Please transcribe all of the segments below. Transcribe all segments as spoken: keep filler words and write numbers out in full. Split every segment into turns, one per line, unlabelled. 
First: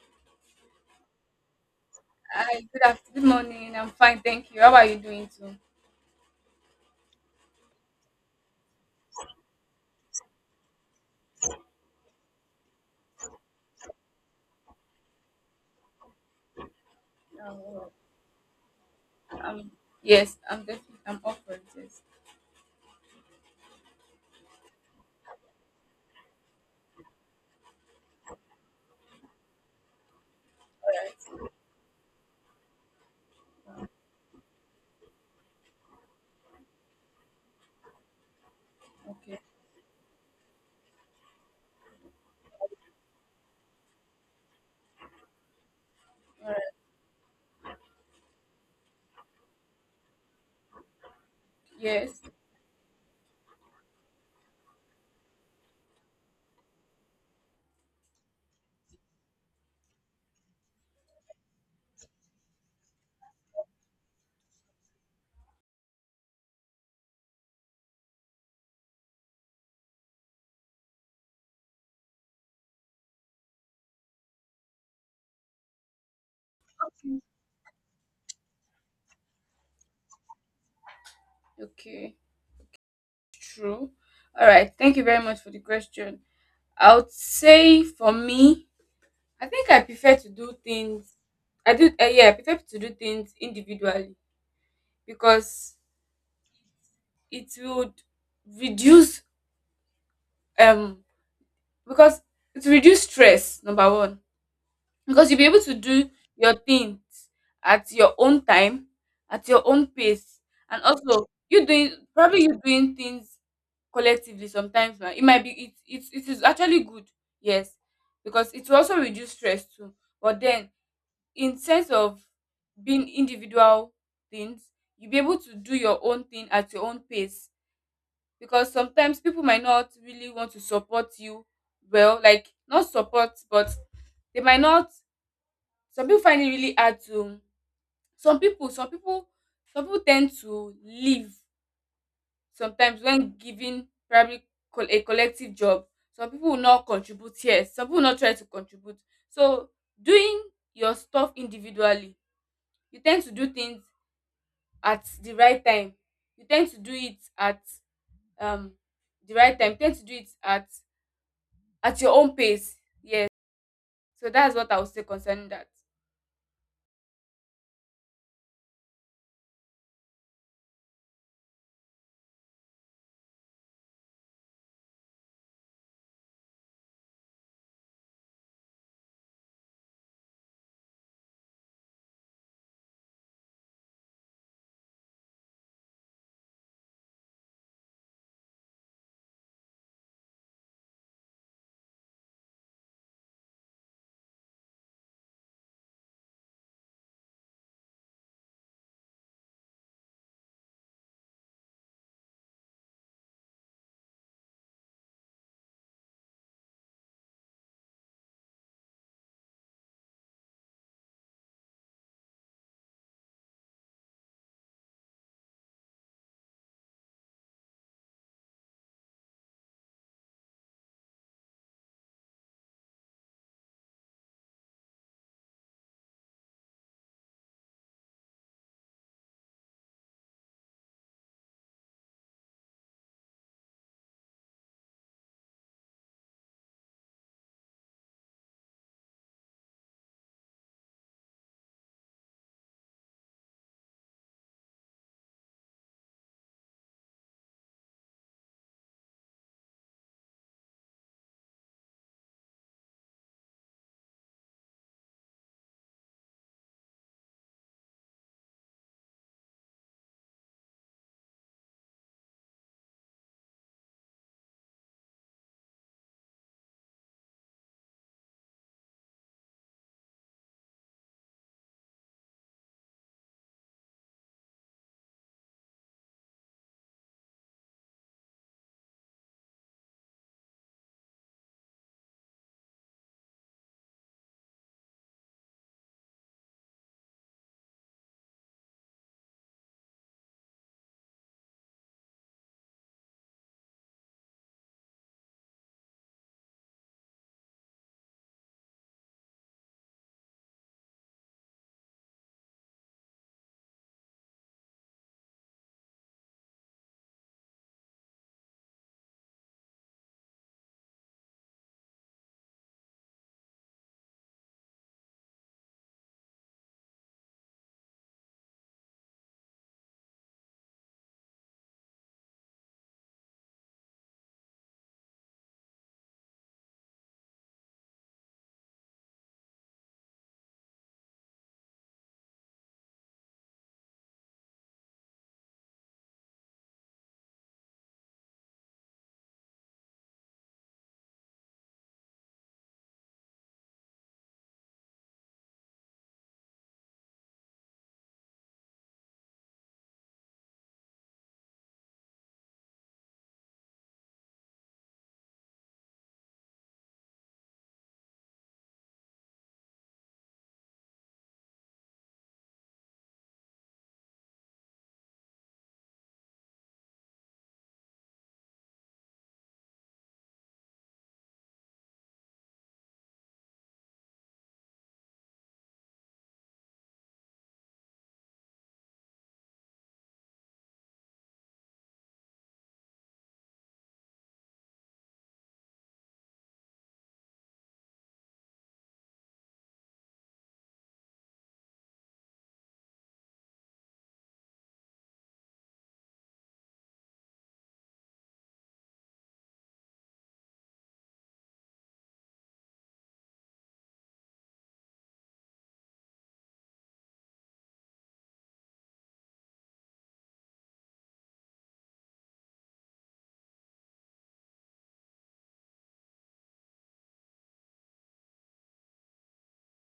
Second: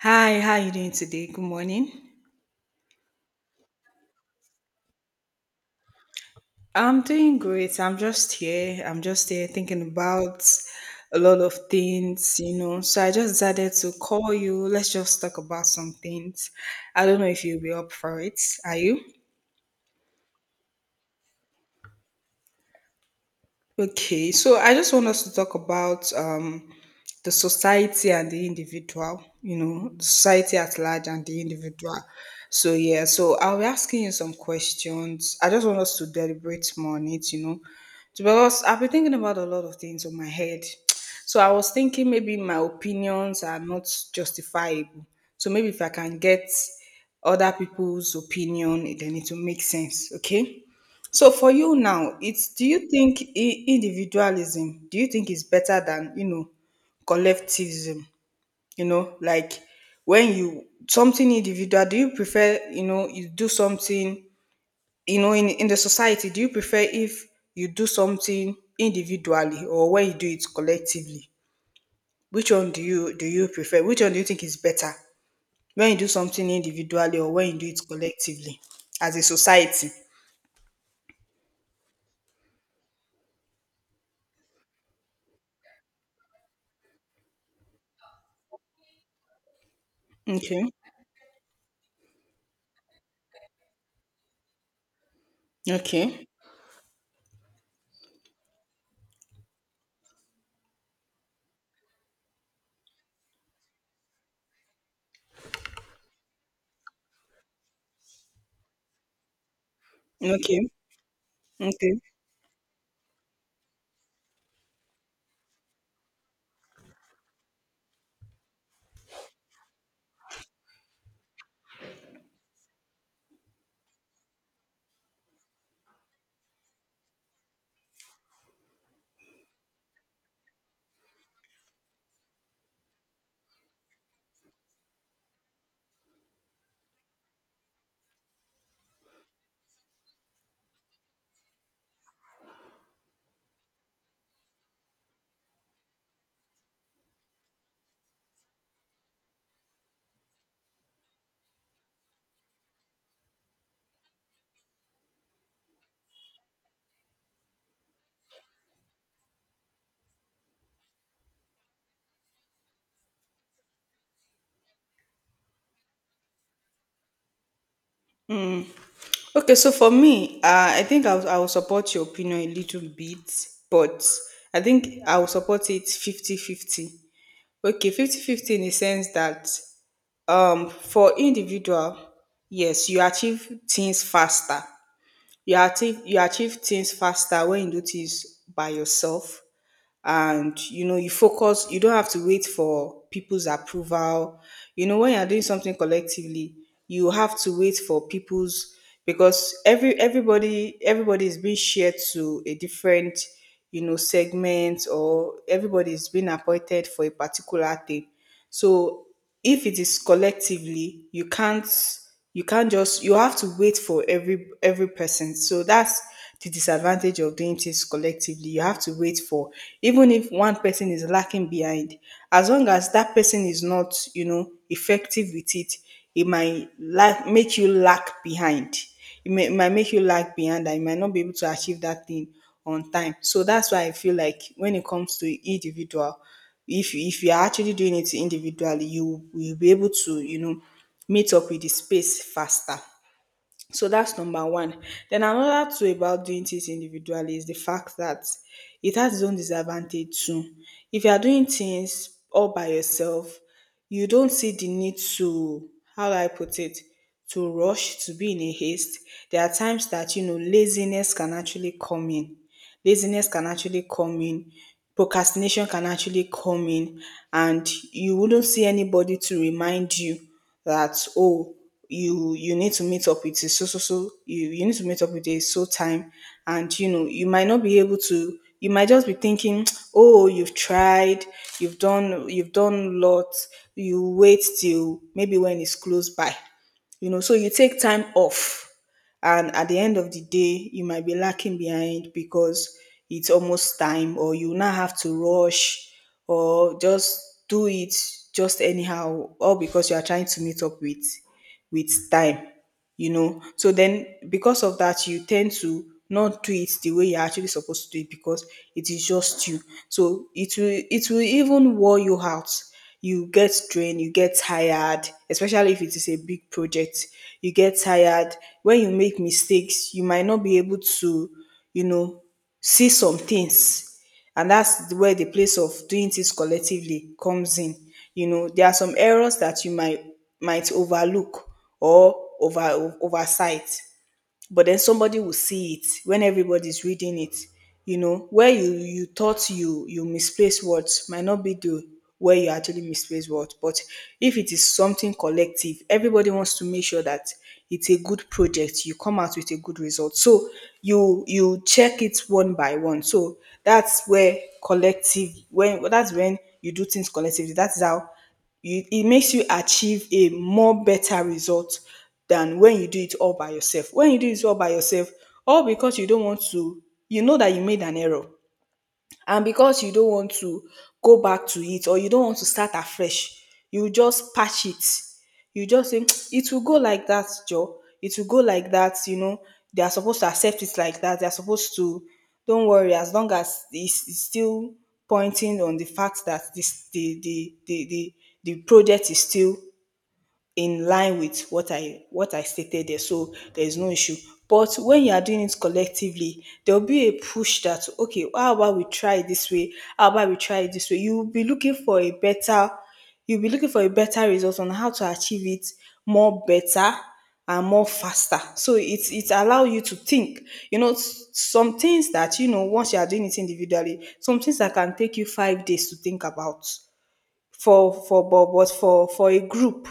Hi, how you doing today? Good morning.
Hi, good afternoon, good morning. I'm fine, thank you. How are you doing too?
I'm doing great. I'm just here. I'm just here thinking about a lot of things, you know. So I just decided to call you. Let's just talk about some things. I don't know if you'll be
Um,
up for it. Are you?
um, yes, I'm definitely I'm up for it. Yes.
Okay, so I just want us to talk about um, the society and the individual, you know, the society at large and
All
the
right.
individual. So, yeah, so I'll be asking you some questions. I just want us to deliberate more on it, you know, because I've been thinking
Okay.
about a lot of things on my head. So, I was thinking maybe my opinions are not justifiable. So, maybe if I can
All
get
right.
other people's opinion, then it will make sense, okay? So for you now,
Yes.
it's do you think i- individualism, do you think is better than, you know, collectivism? You know, like when you something individual, do you prefer, you know, you do something, you know, in, in the society, do you prefer if you do something individually or when you do it collectively? Which one do you do you prefer? Which one do you think is better? When you do something individually or when you do it collectively as a society?
Okay. True. All right. Thank you very much for the question. I would say for me, I think I prefer to do
Okay.
things. I do. Uh, yeah, I prefer to do things individually because
Okay.
it would reduce um because it will reduce stress. Number one, because you'll be able to do your things at your own time, at your own pace,
Okay.
and also you doing,
Okay.
probably you doing things collectively sometimes. Now, it might be it, it it is actually good, yes, because it will also reduce stress too. But then in sense of being individual things, you'll be able to do your own thing at your own pace, because sometimes people might not really want to support you well, like not support, but they might not. Some pipu find it really hard to, some pipu some pipu some pipu ten d to leave sometimes when given probably col a collective job. Some pipu will not contribute, yes, some pipu will not try to contribute. So doing your stuff individually, you ten d to do things at the right time. You ten d to do it at um the right time, you ten d to do it at at your own pace. So that's what I would say concerning that.
Okay, so for me, uh, I think I'll, I'll support your opinion a little bit, but I think I'll support it fifty fifty. Okay, fifty fifty in the sense that um, for individual, yes, you achieve things faster. You achieve, you achieve things faster when you do things by yourself and you know you focus you don't have to wait for people's approval you know when you're doing something collectively you have to wait for people's because every everybody everybody is being shared to a different you know segment or everybody is being appointed for a particular thing so if it is collectively, you can't you can't just you have to wait for every every person. So that's the disadvantage of doing things collectively. You have to wait for even if one person is lacking behind, as long as that person is not, you know, effective with it, it might lack, make you lack behind it may, it might make you lag behind and you might not be able to achieve that thing on time. So that's why I feel like when it comes to individual, if you- if you are actually doing it individually, you will be able to you know meet up with the space faster. So that's number one. Then another two about doing things individually is the fact that it has its own disadvantage too. If you are doing things all by yourself, you don't see the need to, how do I put it, to rush, to be in a haste. There are times that, you know, laziness can actually come in laziness can actually come in, procrastination can actually come in, and you wouldn't see anybody to remind you that oh you you need to meet up with a so so so you, you need to meet up with a so time and you know you might not be able to you might just be thinking oh you've tried you've done you've done lots you wait till maybe when it's close by you know so you take time off and at the end of the day, you might be lacking behind because it's almost time, or you now have to rush or just do it just anyhow, all because you are trying to meet up with with time you know. So then, because of that, you tend to not do it the way you're actually supposed to do it because it is just you. So it will it will even wore you out. You get drained, you get tired, especially if it is a big project. You get tired. When you make mistakes, you might not be able to, you know, see some things and that's where the place of doing things collectively comes in. You know, there are some errors that you might might overlook or over oversight but then somebody will see it when everybody's reading it you know where you you thought you you misplaced words might not be the where you actually misplace words but if it is something collective everybody wants to make sure that it's a good project you come out with a good result so you you check it one by one so that's where collective when that's when you do things collectively that's how you it makes you achieve a more better result than when you do it all by yourself. When you do it all by yourself, all because you don't want to, you know that you made an error and because you don't want to go back to it or you don't want to start afresh you just patch it you just say "Tsk, it will go like that joe it will go like that you know they are supposed to accept it like that they are supposed to don't worry as long as it's, it's still pointing on the fact that this the the the the, the project is still in line with what I what I stated there. So there's no issue. But when you are doing it collectively, there'll be a push that okay, how about we try it this way? How about we try it this way? You'll be looking for a better you'll be looking for a better result on how to achieve it more better and more faster. So it's it allow you to think. You know, s- some things that you know once you are doing it individually, some things that can take you five days to think about for for but, but for for a group,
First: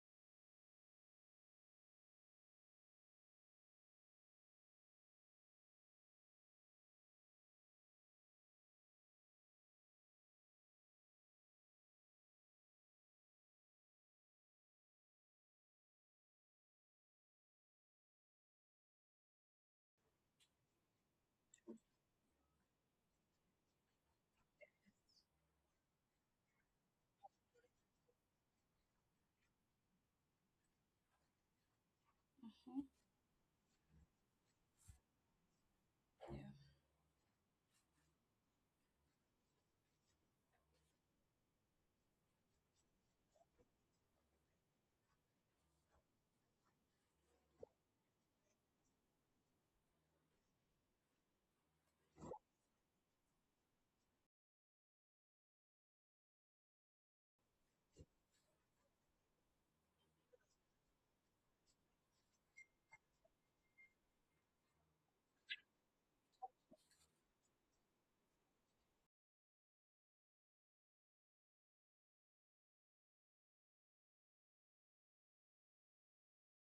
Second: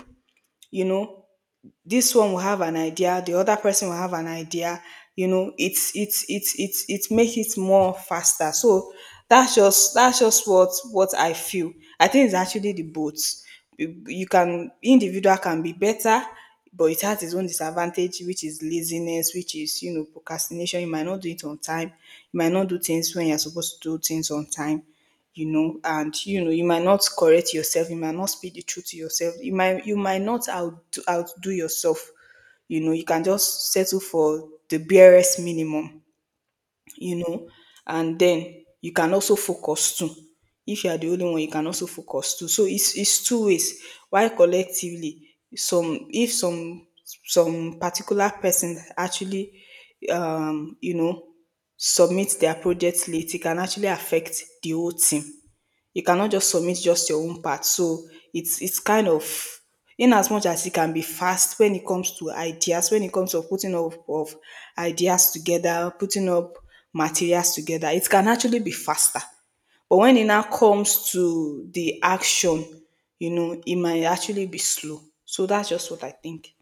you know, this one will have an idea the other person will have an idea you know it's it's it's it's it make it more faster so that's just that's just what what I feel I think it's actually the both you you can individual can be better but it has its own disadvantage which is laziness which is you know procrastination you might not do it on time you might not do things when you're supposed to do things on time you know and you know you might not correct yourself you might not speak the truth to yourself you might you might not out outdo yourself you know you can just settle for the barest minimum you know and then you can also focus too if you are the only one you can also focus too so it's it's two ways. Why collectively some if some some particular person actually um you know submit their project late, it can actually affect the whole team. You cannot just submit just your own part. So it's it's kind of in as much as it can be fast when it comes to ideas, when it comes to putting up of ideas together, putting up materials together, it can actually be faster. But when it now comes to the action, you know, it might actually be slow. So that's just what I think.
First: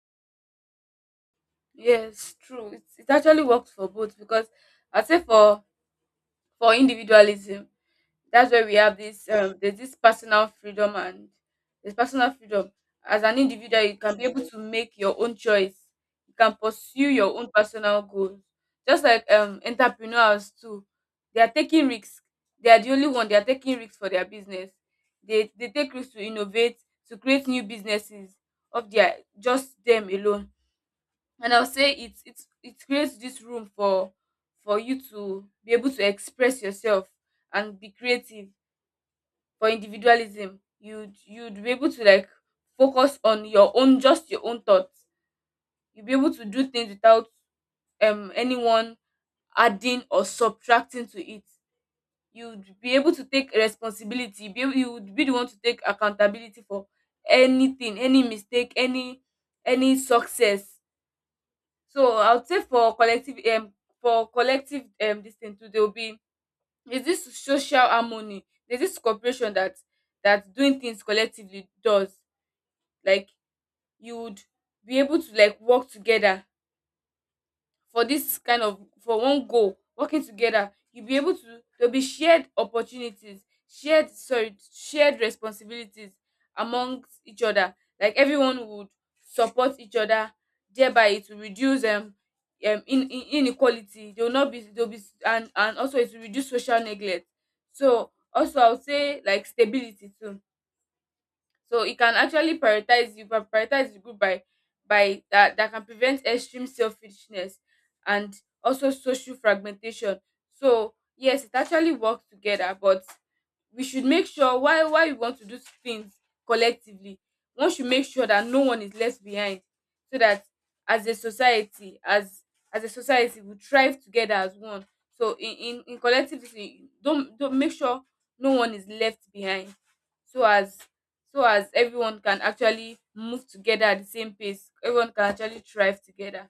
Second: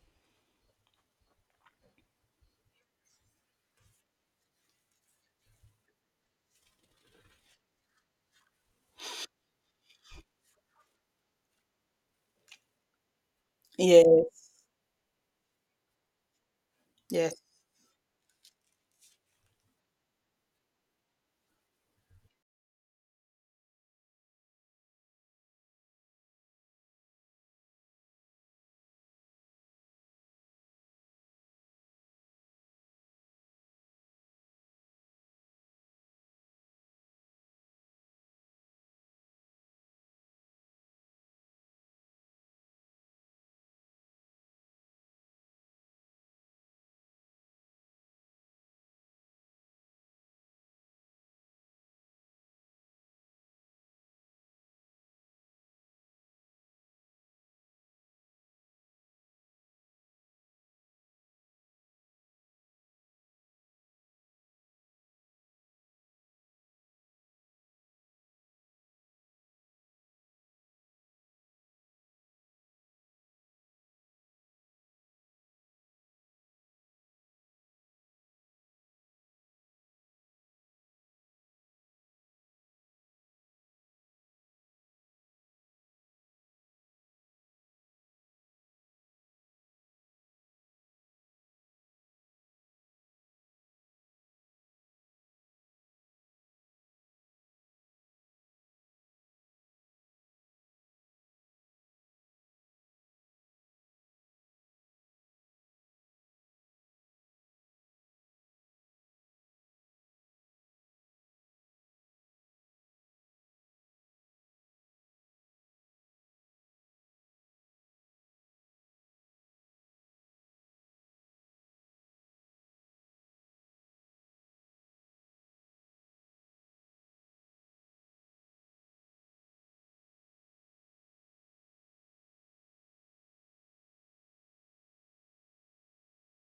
Yes, true. It it actually works for both because I would say for for individualism. That's where we have this um, there's this personal freedom, and there's personal freedom. As an individual, you
Yeah.
can be able to make your own choice. You can pursue
Yes.
your own personal goals. Just like um, entrepreneurs too, they are taking risks. They are the only one. They are taking risks for their business. They they take risks to innovate, to create new businesses of their, just them alone. And I'll say it it it creates this room for for you to be able to express yourself and be creative. For individualism, you'd you'd be able to like focus on your own, just your own thoughts. You'll be able to do things without um anyone adding or subtracting to it. You'd be able to take responsibility, be able, you would be the one to take accountability for anything, any mistake, any any success. So I would say for collective, um for collective um this thing too, there will be, there's this social harmony, there's this cooperation that that doing things collectively does. Like you would be able to like work together for this kind of, for one goal. Working together, you'll be able to, there'll be shared opportunities, shared sorry shared responsibilities amongst each other. Like everyone would support each other, thereby it will reduce um, um in, in inequality. They will not be, they'll be, and and also it will reduce social neglect. So also I would say like stability too. So it can actually prioritize, you can prioritize the group by by that, that can prevent extreme selfishness and also social fragmentation. So yes, it actually works together, but we should make sure why why we want to do things collectively. One should make sure that no one is left behind, so that as a society as as a society, we thrive together as one. So in in, in collectivity, don't don't make sure no one is left behind, so as so as everyone can actually move together at the same pace, everyone can actually thrive together.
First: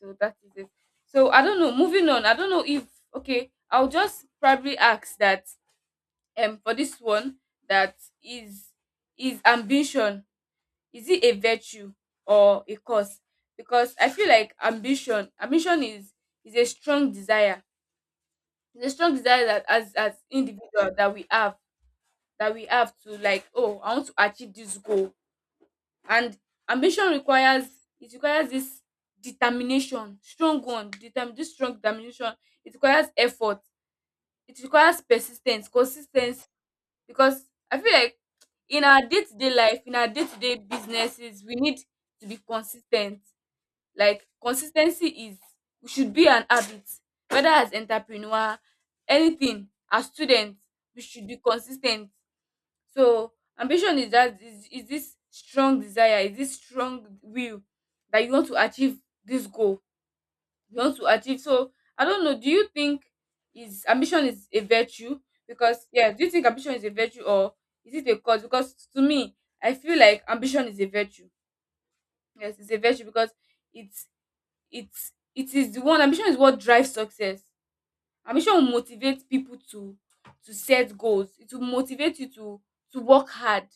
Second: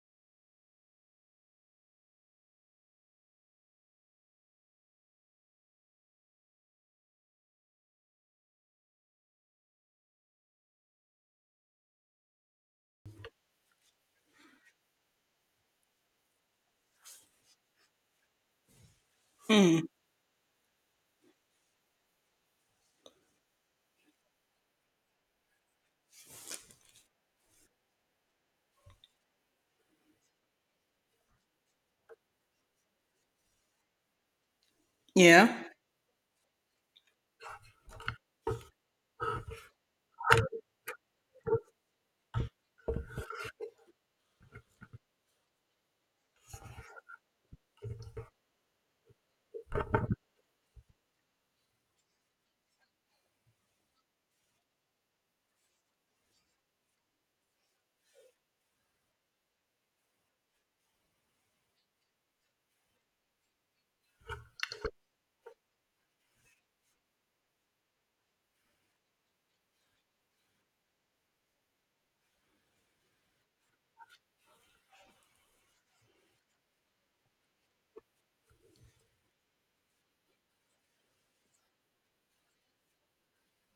So that is it. So I don't know, moving on, I don't know if, okay, I'll just probably ask that. Um for this one, that is is ambition, is it a virtue or a curse? Because I feel like ambition ambition is is a strong desire. It's a strong desire that as as individual that we have, that we have to like, oh, I want to achieve this goal. And ambition requires, it requires this determination, strong one, determine, this strong determination. It requires effort, it requires
Yeah.
persistence, consistency. Because I feel like in our day-to-day life, in our day-to-day businesses, we need to be consistent. Like consistency is, we should be an habit, whether as entrepreneur, anything, as students, we should be consistent. So ambition is that, is, is this strong desire, is this strong will that you want to achieve this goal. You want to achieve. So I don't know. Do you think is ambition is a virtue? Because yeah, do you think ambition is a virtue or is it a cause? Because to me, I feel like ambition is a virtue. Yes, it's a virtue because it's it's it is the one, ambition is what drives success. Ambition will motivate people to to set goals. It will motivate you to to work hard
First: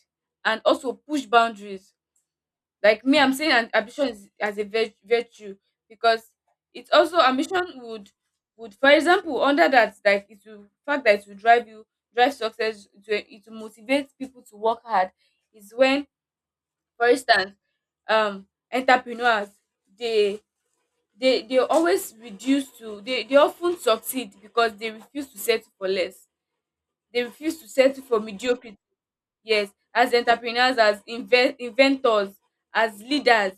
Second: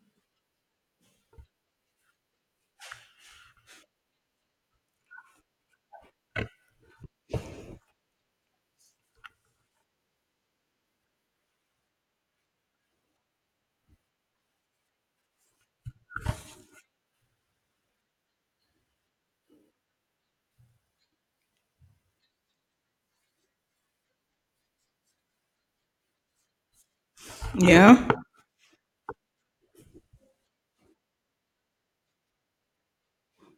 and also push boundaries. Like me, I'm saying an ambition is, as a vir- virtue because it's also ambition would would for example under that, like it will fact that it will drive you, drive success to, it will motivate people to work hard, is when for instance, um entrepreneurs, they they they always reduce to, they they often succeed because they refuse to settle for less. They refuse to settle
Yeah.
for mediocrity. Yes, as entrepreneurs, as inve- inventors, as leaders,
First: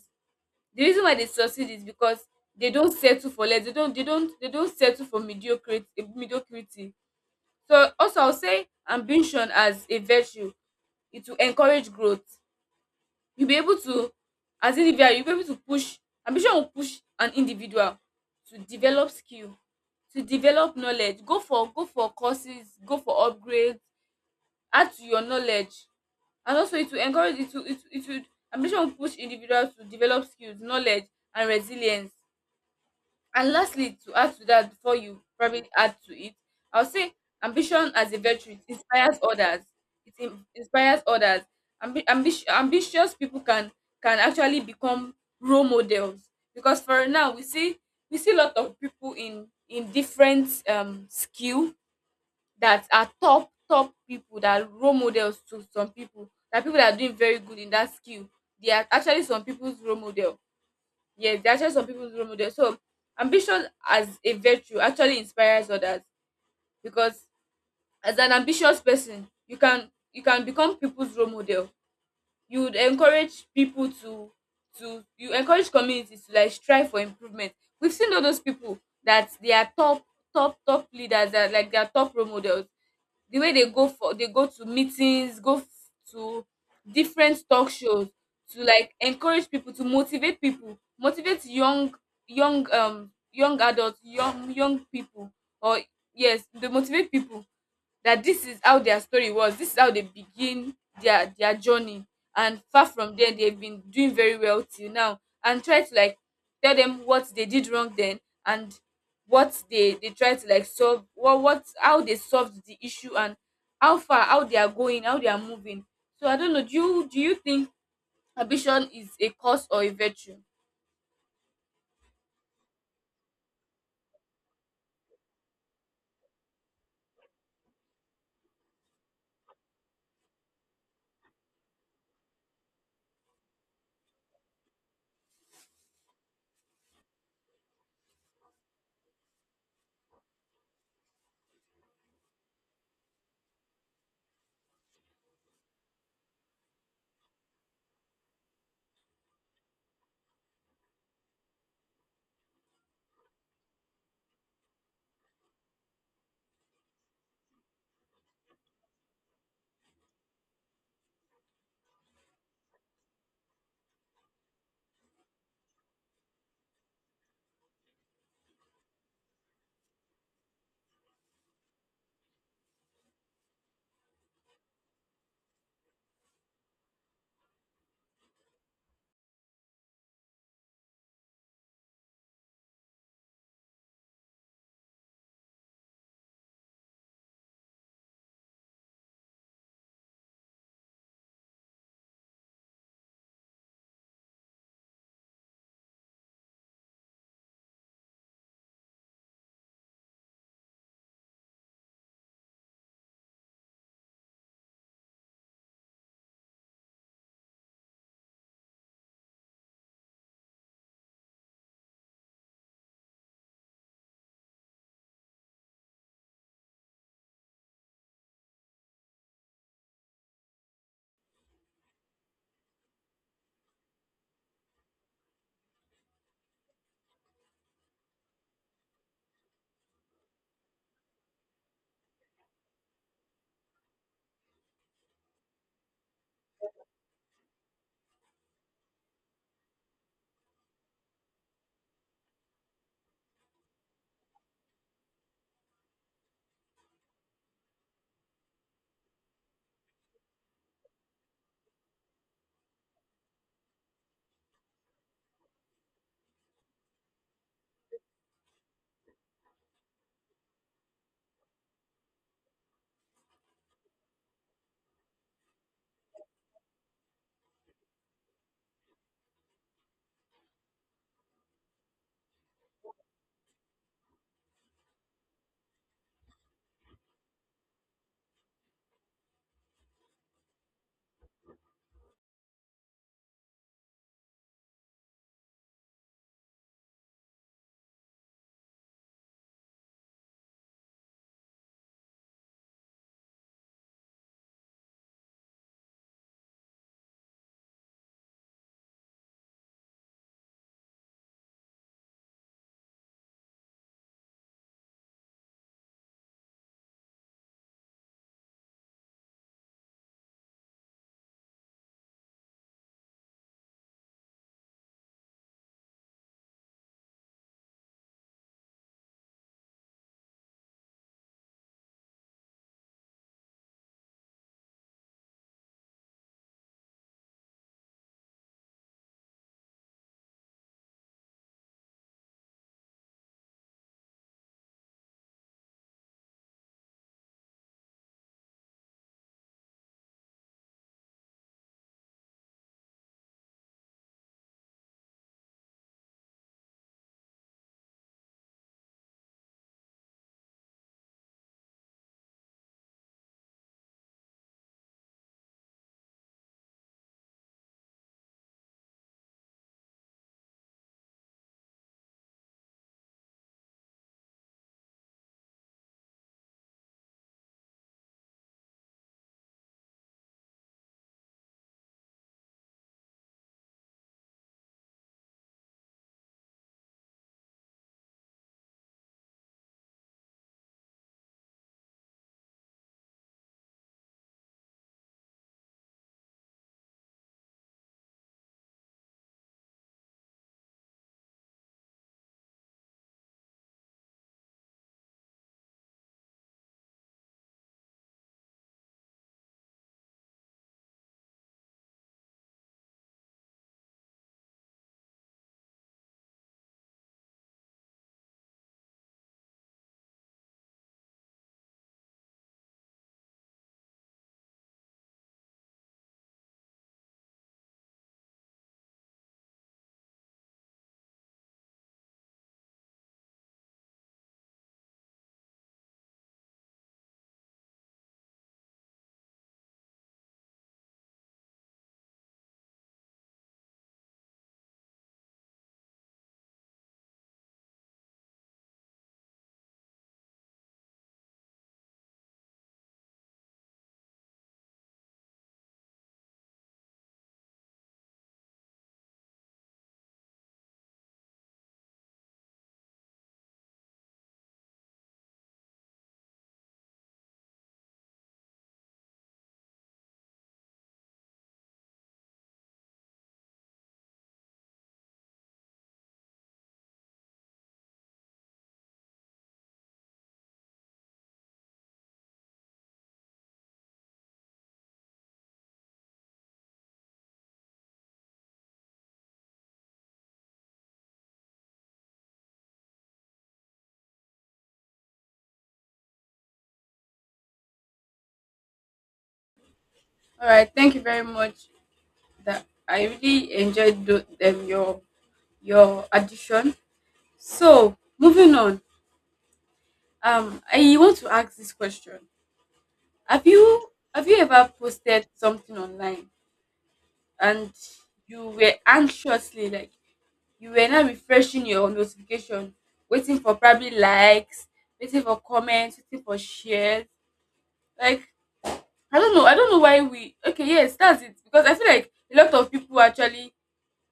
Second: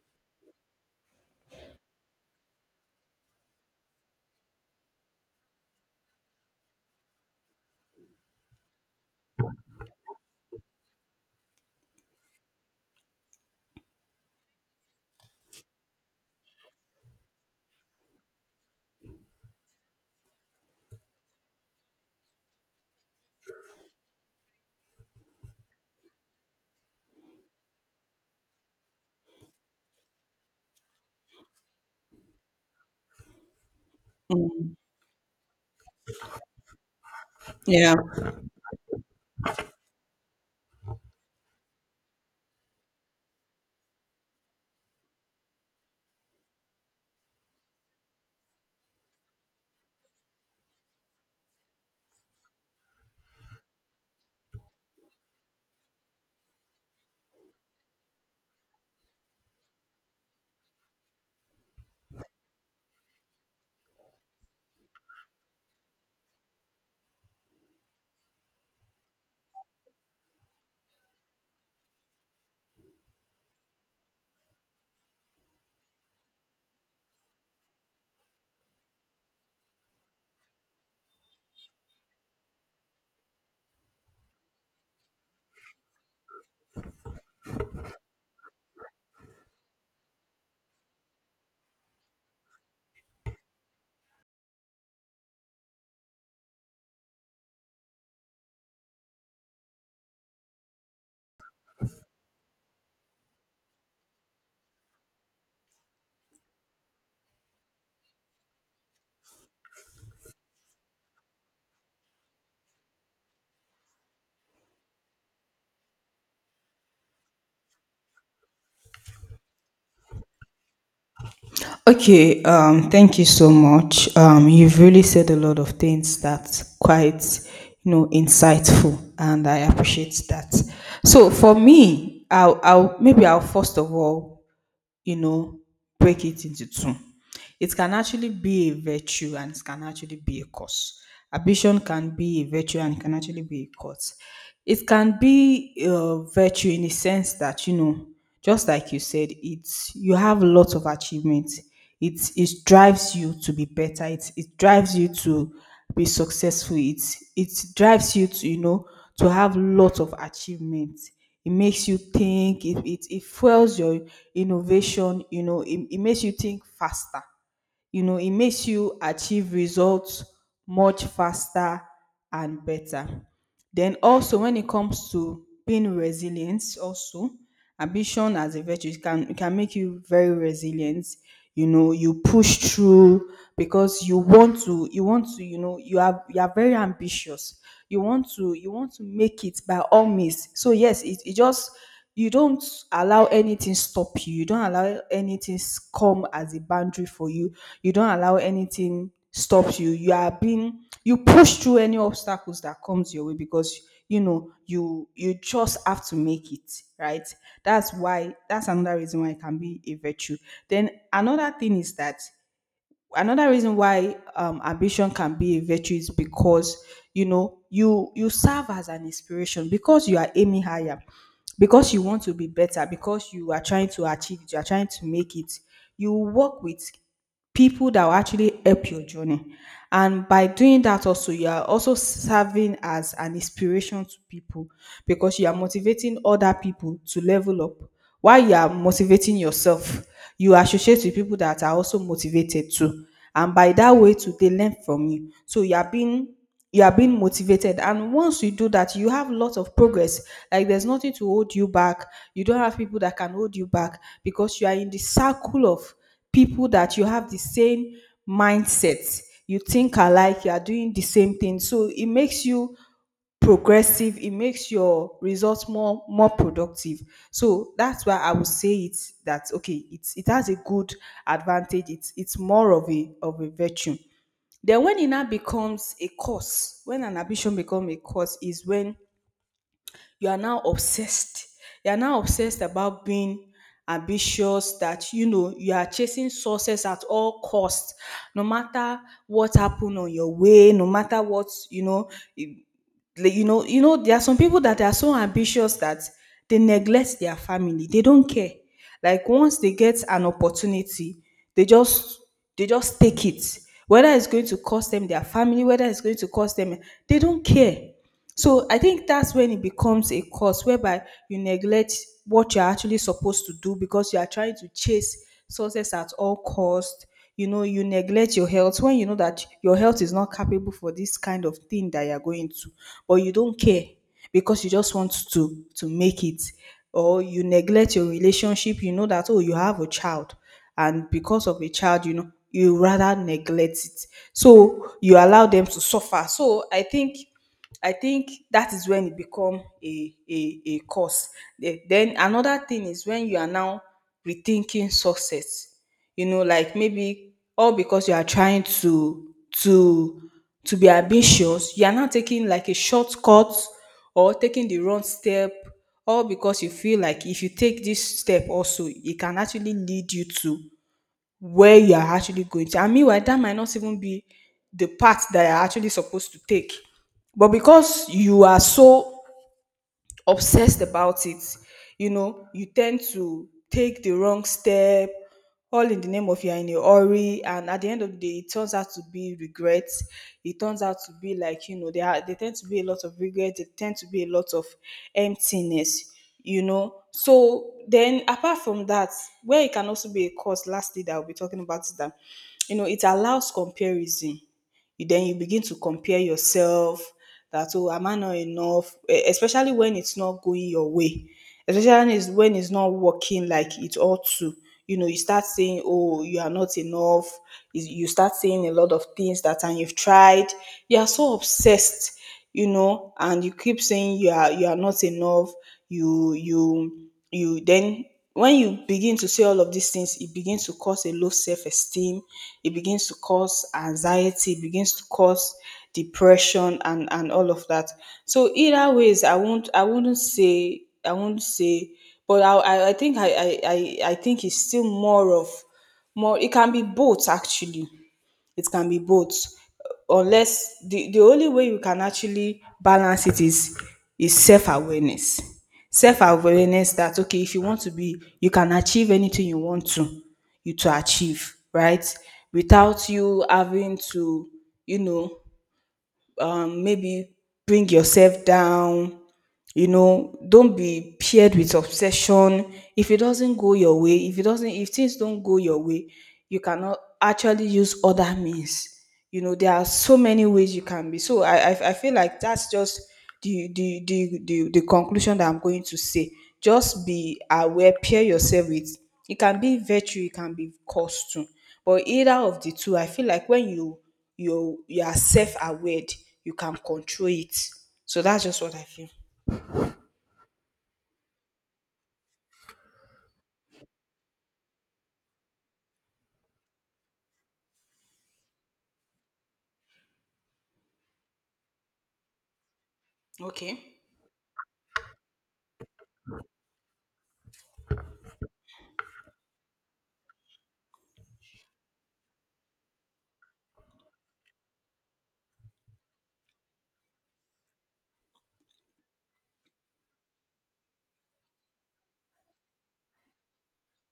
the reason why they succeed is because they don't settle for less. They don't they don't they don't settle for mediocre mediocrity. So also I'll say ambition as a virtue. It will encourage growth. You'll be able to, as individual, you'll be able to push, ambition will push an individual to develop skill, to develop knowledge, go for go for courses, go for upgrades, add to your knowledge. And also it will encourage, it will it, will- it will, ambition will push individuals to develop skills, knowledge and resilience. And lastly, to add to that,
Mm.
before you probably add to it, I'll say ambition
Yeah.
as a virtue, it inspires others. It in- inspires others. Ambi- ambi- ambitious people can can actually become role models, because for now we see, we see a lot of people in in different um skill that are top, top people that are role models to some people, that people that are doing very good in that skill, they are actually some people's role model. Yes, there are actually some people's role model. So ambition as a virtue actually inspires others, because as an ambitious person, you can you can become people's role model. You would encourage people to to you encourage communities to like strive for improvement. We've seen all those people that they are top, top top leaders, that like they are top role models, the way they go for, they go to meetings, go f- to different talk shows, to like encourage people, to motivate people, motivate young, young um young adults, young young people, or yes, they motivate people, that this is how their story was, this is how they begin their their journey. And far from there, they've been doing very well till now, and try to like tell them what they did wrong then, and what they they try to like solve what what how they solved the issue, and how far, how they are going, how they are moving. So I don't know, do you do you think ambition is a cause or a virtue?
Okay, um, thank you so much. Um, you've really said a lot of things that's quite, you know, insightful, and I appreciate that. So for me, I'll, I'll maybe I'll first of all, you know, break it into two. It can actually be a virtue, and it can actually be a curse. Ambition can be a virtue, and it can actually be a curse. It can be a virtue in the sense that you know, just like you said, it's you have lots of achievements it it drives you to be better. It it drives you to be successful. It it drives you to you know to have lot of achievements. It makes you think. It it, it fuels your innovation. You know, it, it makes you think faster you know, it makes you achieve results much faster and better. Then also when it comes to being resilient, also ambition as a virtue it can it can make you very resilient. You know, you push through because you want to. You want to. You know, you are you are very ambitious. You want to. You want to make it by all means. So yes, it, it just you don't allow anything stop you. You don't allow anything s- come as a boundary for you. You don't allow anything stop you. You are being you push through any obstacles that comes your way because you know you you just have to make it right. That's why that's another reason why it can be a virtue. Then another thing is that another reason why um, ambition can be a virtue is because you know you you serve as an inspiration because you are aiming higher, because you want to be better, because you are trying to achieve it, you are trying to make it, you work with people that will actually help your journey. And by doing that, also, you are also serving as an inspiration to people because you are motivating other people to level up. While you are motivating yourself, you associate with people that are also motivated too. And by that way, too, they learn from you. So you are being you are being motivated, and once you do that you have lots of progress. Like there's nothing to hold you back, you don't have people that can hold you back, because you are in the circle of people that you have the same mindset, you think alike, you are doing the same thing. So it makes you progressive, it makes your results more more productive. So that's why I would say it's that okay, it's it has a good advantage, it's it's more of a of a virtue. Then when it now becomes a cause, when an ambition becomes a cause is when you are now obsessed, you are now obsessed about being ambitious, that you know you are chasing success at all costs, no matter what happened on your way, no matter what, you know, you like, you know, you know there are some people that are so ambitious that they neglect their family, they don't care. Like once they get an opportunity, they just they just take it, whether it's going to cost them their family, whether it's going to cost them, they don't care. So I think that's when it becomes a cause, whereby you neglect what you're actually supposed to do because you are trying to chase success at all cost. You know, you neglect your health when you know that your health is not capable for this kind of thing that you're going to, but you don't care because you just want to to make it. Or you neglect your relationship, you know that, oh, you have a child, and because of a child, you know, you rather neglect it. So you allow them to suffer. So I think I think that is when it become a a a cause. The- Then another thing is when you are now rethinking success. You know, like maybe all because you are trying to to to be ambitious, you are now taking like a shortcut or taking the wrong step, all because you feel like if you take this step also, it can actually lead you to where you're actually going to. And meanwhile, that might not even be the path that you're actually supposed to take. But because you are so obsessed about it, you know, you tend to take the wrong step, all in the name of you're in a hurry, and at the end of the day it turns out to be regrets. It turns out to be, like, you know, there are, they tend to be a lot of regrets, they tend to be a lot of emptiness, you know. So then apart from that, where it can also be a cause, lastly, that I'll be talking about, is that you know it allows comparison. You then, you begin to compare yourself that, oh, am I not enough? E- Especially when it's not going your way, especially is when it's not working like it ought to. You know, you start saying, "Oh, you are not enough." Is- You start saying a lot of things that, and you've tried. You are so obsessed, you know, and you keep saying you are, you are not enough. You you you then when you begin to see all of these things, it begins to cause a low self esteem, it begins to cause anxiety, it begins to cause depression and, and all of that. So either ways I won't I wouldn't say I won't say, but I I, I think I, I I I think it's still more of, more, it can be both actually, it can be both. Unless the, the only way you can actually balance it is is self-awareness. Self-awareness that okay, if you want to be, you can achieve anything you want to, you to achieve, right, without you having to, you know, um, maybe bring yourself down, you know, don't be paired with obsession. If it doesn't go your way, if it doesn't, if things don't go your way, you cannot actually use other means, you know, there are so many ways you can be. So i i, I feel like that's just the the, the the the conclusion that I'm going to say: just be aware, pair yourself with, it can be virtue, it can be cost too, but either of the two, I feel like when you you you are self-aware, you can control it. So that's just what I feel.
All right, thank you very much. That, I really enjoyed tho- um, your your addition. So moving on, um, I want to ask this question. Have
Okay.
you, have you ever posted something online, and you were anxiously like, you were now refreshing your notification, waiting for probably likes, waiting for comments, waiting for shares. Like, I don't know, I don't know why we, okay, yes, that's it. Because I feel like a lot of people actually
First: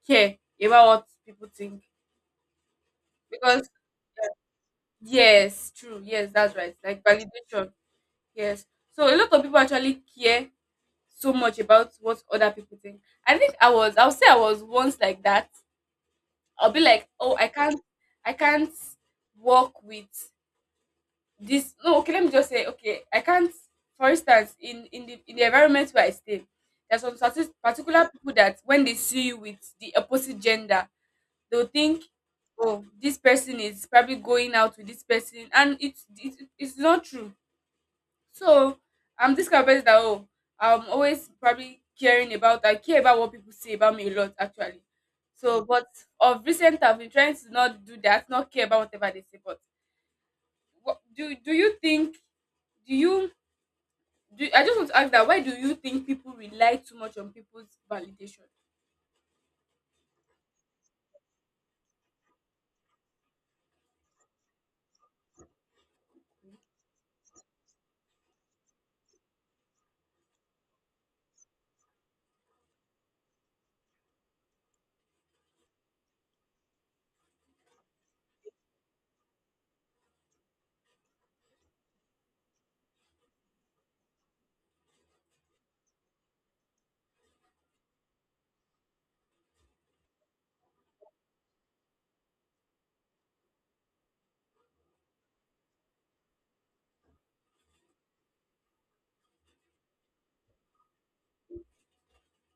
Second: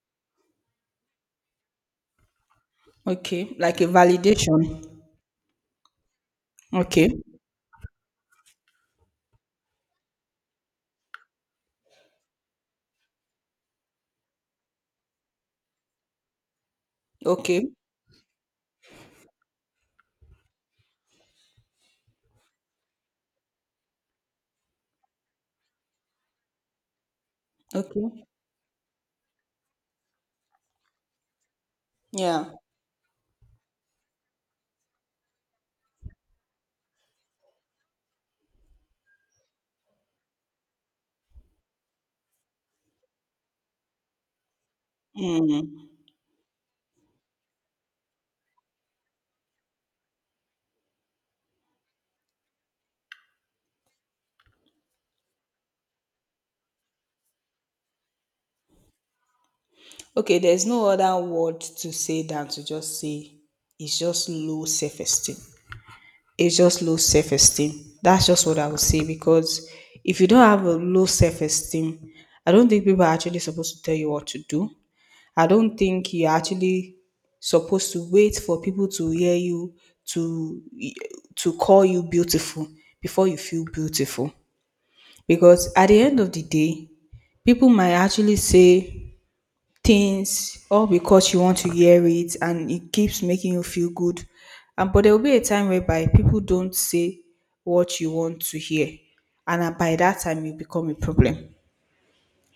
care about what people think.
Okay.
Because
Like a validation.
yes, true, yes, that's right. Like
Okay.
validation. Yes. So a lot of people actually care so much about what other people think. I think I was, I'll say I was once like that. I'll be like, oh I
Okay.
can't, I can't work with this, no, okay, let me just say, okay, I can't. For instance, in, in the in the environment where I stay, there's some certain particular
Okay.
people that when they see you with the opposite gender, they'll think,
Yeah.
oh this person is probably going out with this person, and it's it's, it's not true. So I'm this kind of person that, oh, I'm always probably caring about, I care about what people say about me a lot actually. So, but
Mm.
of recent, I've been trying to not do that, not care about whatever they say. But what, do do you think? Do you do? I just want to ask that. Why do you think people rely too much on people's validation?
Okay. There's no other word to say than to just say it's just low self esteem. It's just low self esteem. That's just what I would say, because if you don't have a low self esteem, I don't think people are actually supposed to tell you what to do. I don't think you're actually supposed to wait for people to hear you to to call you beautiful before you feel beautiful. Because at the end of the day, people might actually say things all because you want to hear it and it keeps making you feel good. And but there will be a time whereby people don't say what you want to hear. And uh, by that time you become a problem,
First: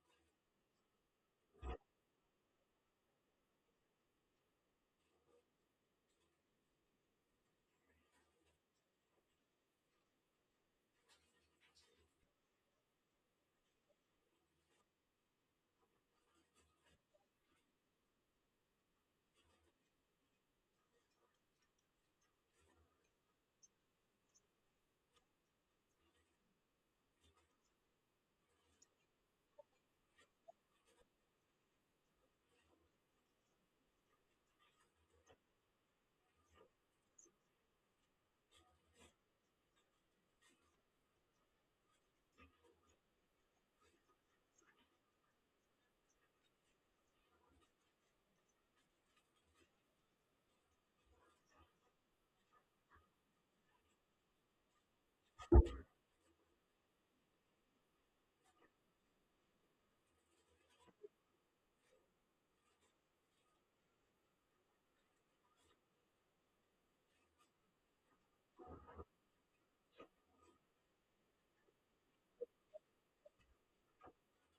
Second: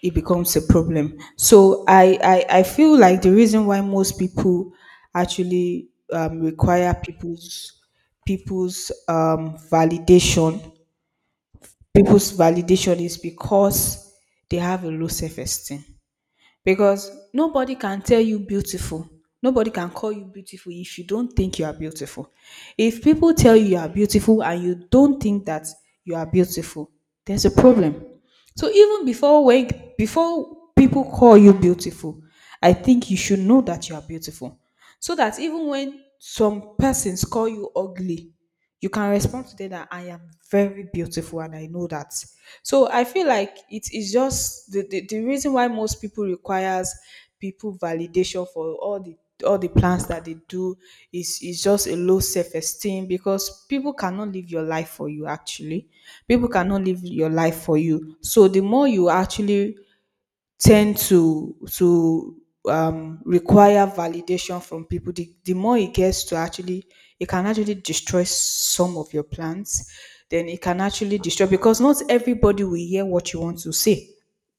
it becomes a problem. So I, I, I feel like the reason why most people actually um, require people's people's um, validation, people's validation is because they have a low self-esteem, because nobody can tell you beautiful, nobody can call you beautiful if you don't think you are beautiful. If people tell you you are beautiful and you don't think that you are beautiful, there's a problem. So even before when, before people call you beautiful, I think you should know that you are beautiful, so that even when some persons call you ugly, you can respond to them that I am very beautiful and I know that. So I feel like it is just the, the, the reason why most people requires people validation for all the all the plans that they do is is just a low self-esteem, because people cannot live your life for you actually. People cannot live your life for you. So the more you actually tend to to um, require validation from people, the, the more it gets to actually, it can actually destroy some of your plans. Then it can actually destroy, because not everybody will hear what you want to say.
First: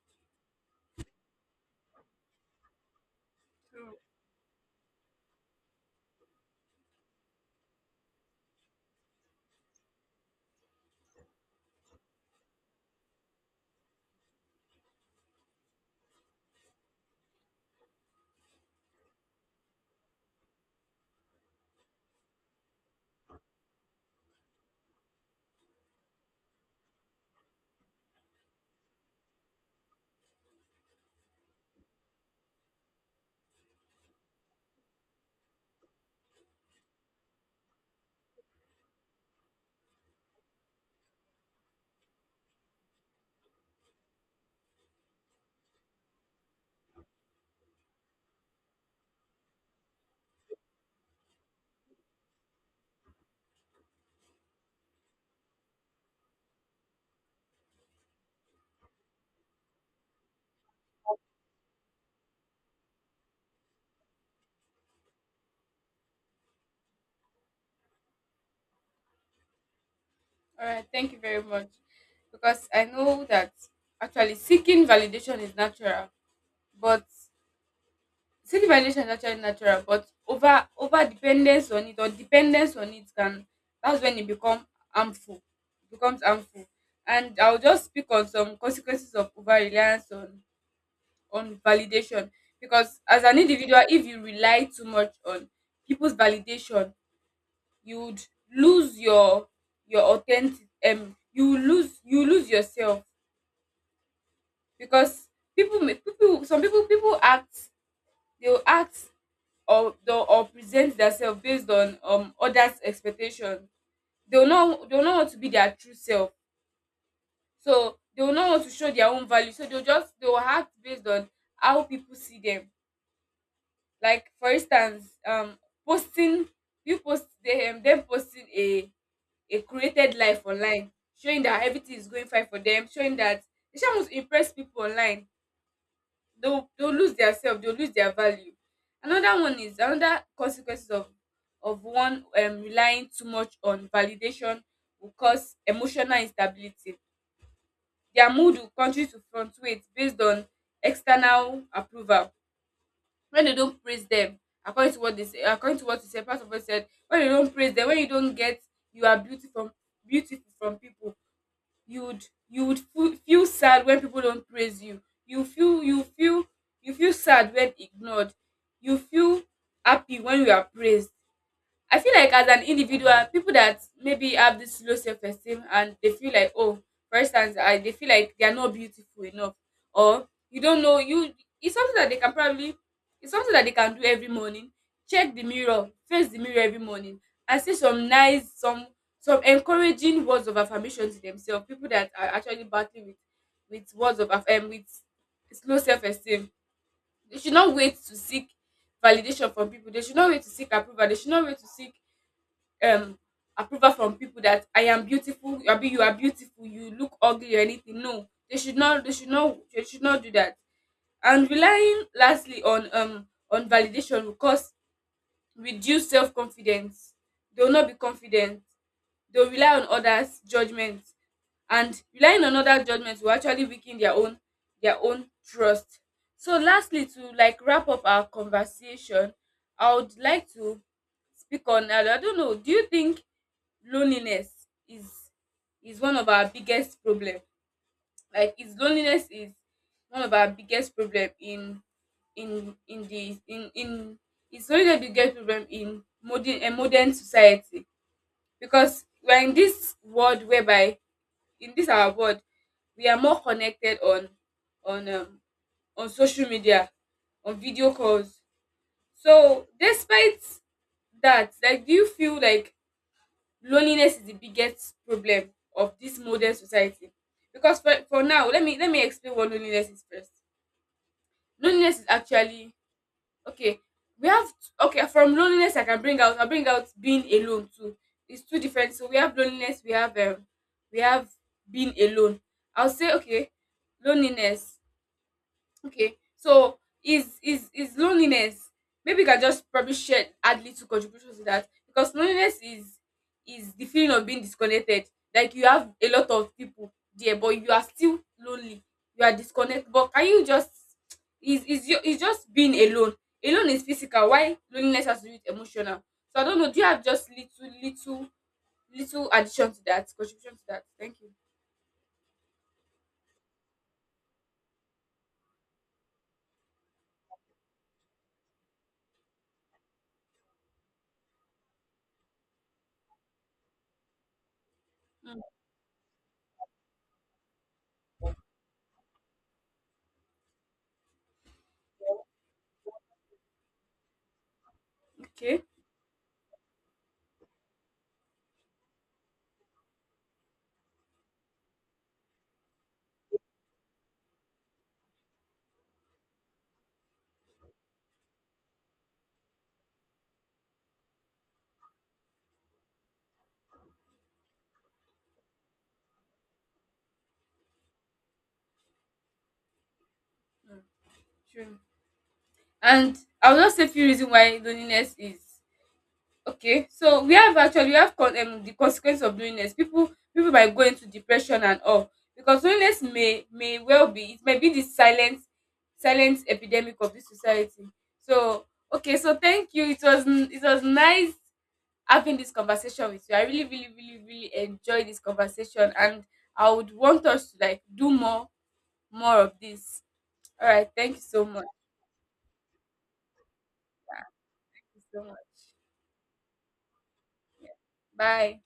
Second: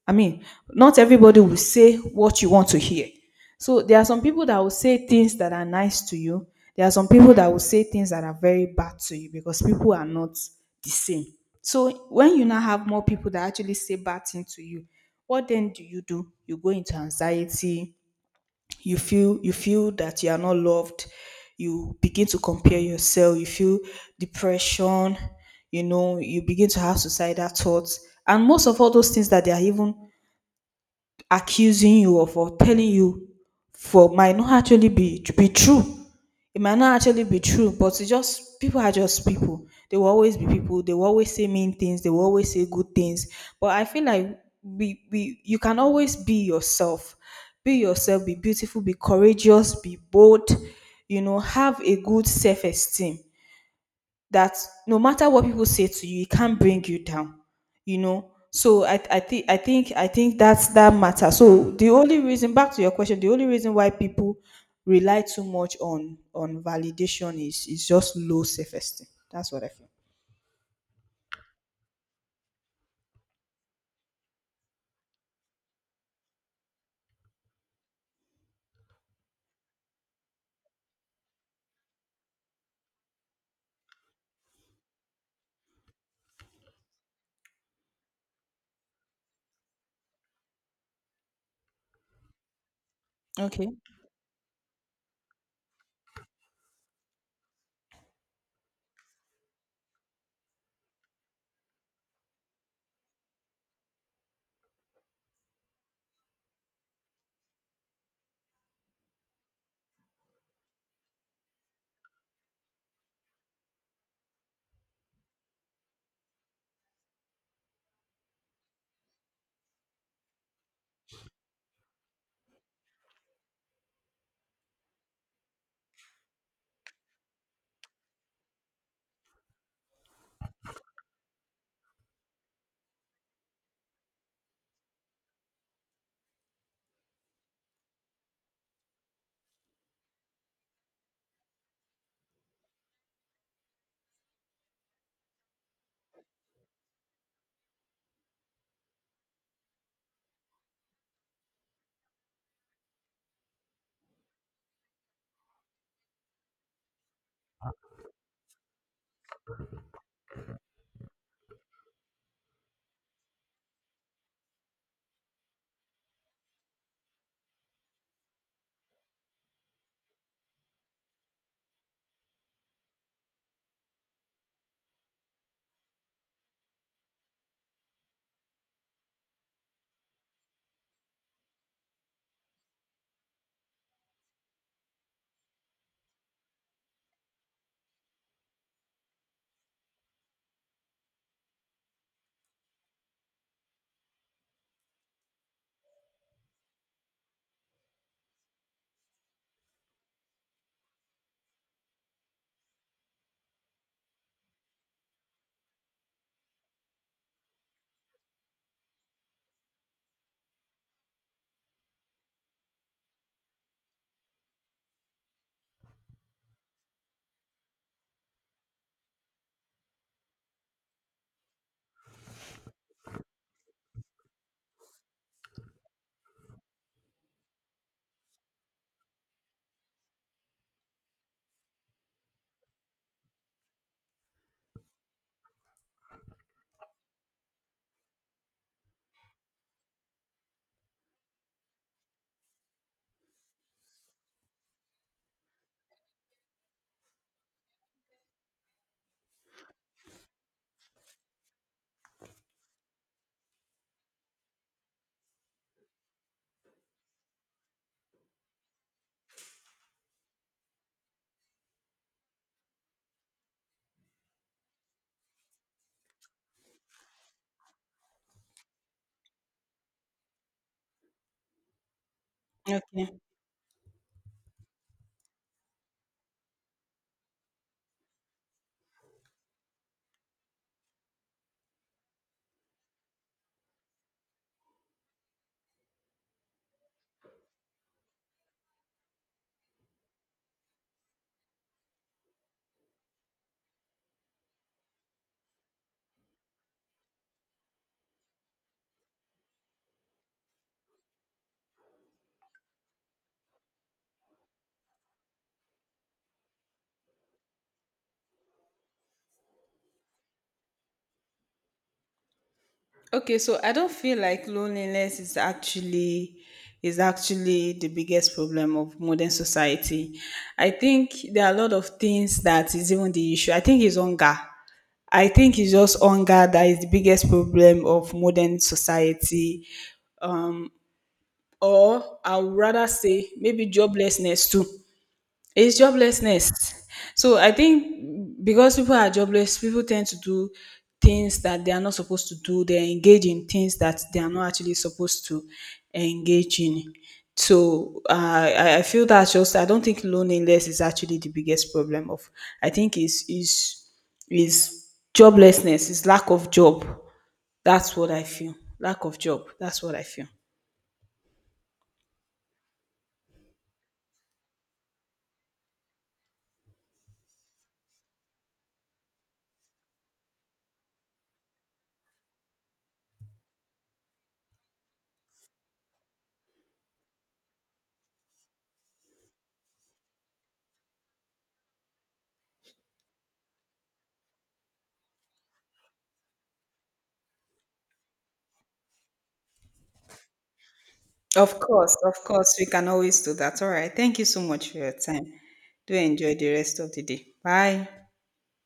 I mean, not everybody will say what you want to hear. So
True.
there are some people that will say things that are nice to you. There are some people that will say things that are very bad to you, because people are not the same. So when you now have more people that actually say bad things to you, what then do you do? You go into anxiety. You feel you feel that you are not loved. You begin to compare yourself. You feel depression. You know, you begin to have suicidal thoughts, and most of all those things that they are even accusing you or for telling you for might not actually be be true. It might not actually be true, but it's just people are just people. They will always be people. They will always say mean things. They will always say good things. But I feel like we we you can always be yourself. Be yourself. Be beautiful. Be courageous. Be bold. You know, have a good self esteem that no matter what people say to you, it can't bring you down. You know. So I I think I think I think that's that matter. So the only reason, back to your question, the only reason why people rely too much on on validation is is just low self esteem. That's what I feel.
All right, thank you very much. Because I know that actually seeking validation is natural, but self evaluation is actually natural, but over over dependence on it or dependence on it can that's when it become harmful. It becomes harmful. And I'll just speak on some consequences of over reliance on on validation. Because as an
Okay.
individual, if you rely too much on people's validation, you would lose your your authentic um you lose you lose yourself because people may- people, some people people act, they will act or the- or present themselves based on um others expectation. They will not they will not want to be their true self, so they will not want to show their own value, so they will just they will act based on how people see them. Like, for instance, um posting, you post them them posting a a created life online, showing that everything is going fine for them, showing that they just want to impress people online. They'll they'll lose their self, they'll lose their value. Another one is, another consequences of of one um relying too much on validation will cause emotional instability. Their mood will continue to fluctuate based on external approval. When they don't praise them, according to what they say, according to what you said, Pastor Boy said, when you don't praise them, when you don't get "you are beautiful, beautiful" from people, you would you would feel, feel sad when people don't praise you. You feel you feel you feel sad when ignored. You feel happy when you are praised. I feel like, as an individual, people that maybe have this low self esteem and they feel like, oh, for instance, I, they feel like they are not beautiful enough, or you don't know you. It's something that they can probably, it's something that they can do every morning. Check the mirror, face the mirror every morning, and say some nice, some some encouraging words of affirmation to themselves. People that are actually battling with with words of aff- um, with low self esteem, they should not wait to seek validation from people. They should not wait to seek approval. They should not wait to seek um approval from people that "I am beautiful, abi you are beautiful, you look ugly" or anything. No, they should not they should not they should not do that. And relying lastly on um on validation will cause reduce self confidence. They will not be confident. They will rely on others' judgment, and relying on other judgments will actually weaken their own their own trust. So lastly, to like wrap up our conversation, I would like to speak on, I don't know, do you think loneliness is is one of our biggest problem like Is loneliness is one of our biggest problem in in in the in in it's only the biggest problem in modern, a modern society, because we're in this world whereby, in this our world, we are more connected on on um, on social media, on video calls. So despite that, like, do you feel like loneliness is the biggest problem of this modern society? Because for, for now, let me let me explain what loneliness is first. Loneliness is actually,
Okay.
okay, we have t- okay, from loneliness, I can bring out, I bring out being alone too. It's two different. So we have loneliness, we have um we have being alone. I'll say okay. Loneliness. Okay. So is is is loneliness. Maybe you can just probably share, add little contributions to that, because loneliness is is the feeling of being disconnected. Like, you have a lot of people there, but you are still lonely. You are disconnected. But can you just, is is you is just being alone? Alone is physical. Why loneliness has to do with emotional? So I don't know, do you have just little little little addition to that, contribution to that? Thank you.
Okay, so I don't feel like loneliness is actually is actually the biggest problem of modern society. I think there are a lot of things that is even the issue. I think it's hunger. I
Mm.
think it's just hunger that is the biggest problem of modern society. Or I would rather say maybe joblessness too.
Okay.
It's joblessness. So I think because people are jobless, people tend to do things that they are not supposed to do. They engage in things that they are not actually supposed to engage in. So uh, I I feel that's just I don't think loneliness is actually the biggest problem of, I think is is is joblessness, is lack of job. That's what I feel. Lack of job. That's what I feel.
Sure. And I'll just say few reasons why loneliness is. Okay, so we have, actually, we have con um the consequence of loneliness. People people might go into depression and all, because loneliness may may well be, it may be the silent silent epidemic of this society. So okay, so thank you. It was n- it was nice having this conversation with you. I really really really really enjoyed this conversation, and I would want us to like do more more of this. All right, thank you so
Of
much.
course, of course, we can always do that. All right. Thank you so much for
Thank
your
you so
time.
much.
Do enjoy the rest of the day. Bye.
Bye.